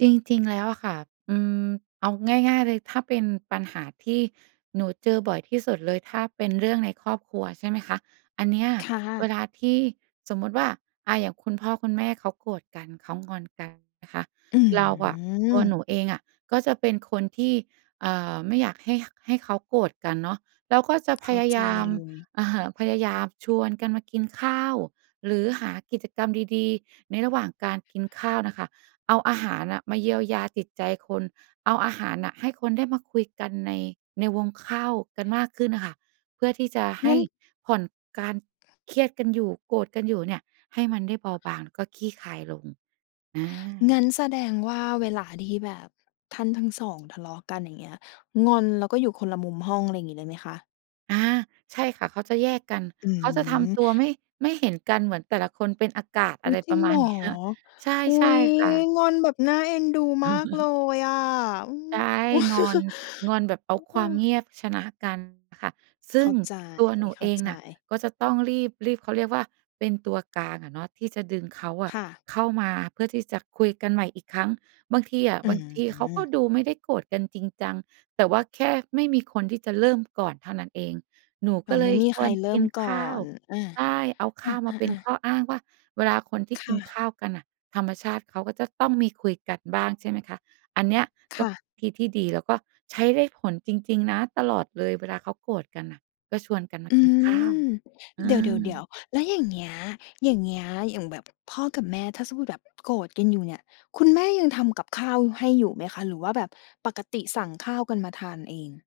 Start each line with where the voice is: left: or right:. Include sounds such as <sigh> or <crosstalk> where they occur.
right: จริง ๆ แล้วอะค่ะ อืม เอาง่าย ๆ เลย ถ้าเป็นปัญหาที่หนูเจอบ่อยที่สุดเลย ถ้าเป็นเรื่องในครอบครัว ใช่ไหมคะ อันเนี้ย
left: ค่
right: เว
left: ะ
right: ลาที่สมมุติว่า อ่า อย่างคุณพ่อคุณแม่เขาโกรธกัน เขา งอนกันนะคะ
left: อ
right: เราอะ ตัว
left: ืม
right: หนูเองอะ ก็เป็นคนที่ เอ่อ ไม่อยากให้ ข ให้เขาโกรธกันเนาะ เราก็จะ
left: เข
right: พ
left: ้า
right: ยา
left: ใจ
right: ยาม
left: เลย
right: อะฮะ พยายามชวนกันมากินข้าวหรือหากิจกรรมดี ๆ ในระหว่างการกินข้าวน่ะค่ะ เอาอาหารอะมาเยียวยาจิตใจคน เอาอาหารให้น่ะคนได้มาคุยกันใน ในวงข้าวกันมากขึ้นน่ะค่ะ เพื่อที่จะให
left: ง
right: ้
left: ั้น
right: ผ่อนการเครียดกันอยู่ โกรธกันอยู่เนี่ย ให้มันได้เบาบาง ก็คลี่คลายลง อ
left: ง
right: า
left: ั้นแสดงว่าเวลาที่แบบท่านทั้ง 2 ทะเลาะกัน อย่างเงี้ย งอน แล้วก็อยู่คนละมุมห้อง อะไรอย่างงี้เลยไหมคะ?
right: อา ใช่ค่ะ เขาจะแยกกัน
left: อ
right: เขาจะท
left: ื
right: ำ
left: ม
right: ตัวไม่ ไม่เห็นกัน เหมือนแต่ละคนเป็นอากาศ
left: อ
right: อ
left: ุ
right: ะ
left: ๊
right: ไ
left: ย
right: ร
left: จร
right: ป
left: ิ
right: ร
left: ง
right: ะม
left: เห
right: า
left: ร
right: ณ
left: อ?
right: นี้ ใช่
left: อุ๊
right: ใช่
left: ย
right: ค่ะ
left: งอนแบบน่าเอ็นดูมากเล
right: <chuckles>
left: ยอะ อืม
right: ใช่ งอน
left: <chuckles>
right: งอน
left: ฮ
right: แบบเอา
left: เ
right: ค
left: อ
right: วามเ
left: อ
right: งียบ ชนะกันค่ะ ซ
left: เ
right: ึ
left: ข
right: ่
left: ้
right: ง
left: าใจ
right: ตัวหนู
left: เข้
right: เอ
left: า
right: ง
left: ใจ
right: น่ะก็จะต้องรีบ รีบ เขาเรียกว่าเป็นตัวกลางอะเนาะ ที่จะดึงเขาอ
left: ค
right: ะ
left: ่ะ
right: เข้ามาเพื่อที่จะคุยกันใหม่อีกครั้ง บางทีอะ
left: อื
right: บางทีเค้าก
left: ม
right: ็ดูไม่ได้โกรธกันจริงจัง แต่ว่าแค่ไม่มีคนที่จะเริ่มก่อนเท่านั้นเอง หนู
left: อ
right: ก
left: ๋อ
right: ็เล
left: ไม่
right: ย
left: มี
right: ช
left: ใค
right: ว
left: ร
right: น
left: เริ
right: ก
left: ่
right: ิ
left: ม
right: น
left: ก่
right: ข
left: อ
right: ้าว
left: น อา
right: ใช่ เอาข
left: อ
right: ้าวมาเป็น
left: า ๆ ๆ
right: ข้ออ้างว่า เวลาคนที่
left: ค
right: กิ
left: ่
right: นข
left: ะ
right: ้าวกันน่ะ ธรรมชาติเขาก็จะต้องมีคุยกันบ้าง ใช่ไหมคะ อันเนี้ย
left: ค
right: ก็
left: ่ะ
right: วิธีที่ดีแล้วก็ใช้ได้ผลจริง ๆ นะ ตลอดเลยเวลาเขาโกรธกันน่ะ ก็ชวนกันมา
left: อื
right: กินข้าว
left: ม
right: อื
left: เดี๋ยว
right: ม
left: ๆ ๆ แล้วอย่างเงี้ย อย่างเงี้ย อย่างแบบ พ่อกับแม่ ถ้าจะพูดแบบ โกรธกันอยู่เนี่ย คุณแม่ยังทำกับข้าวให้อยู่ไหมคะ หรือว่าแบบปกติสั่งข้าวกันมาทานเอง?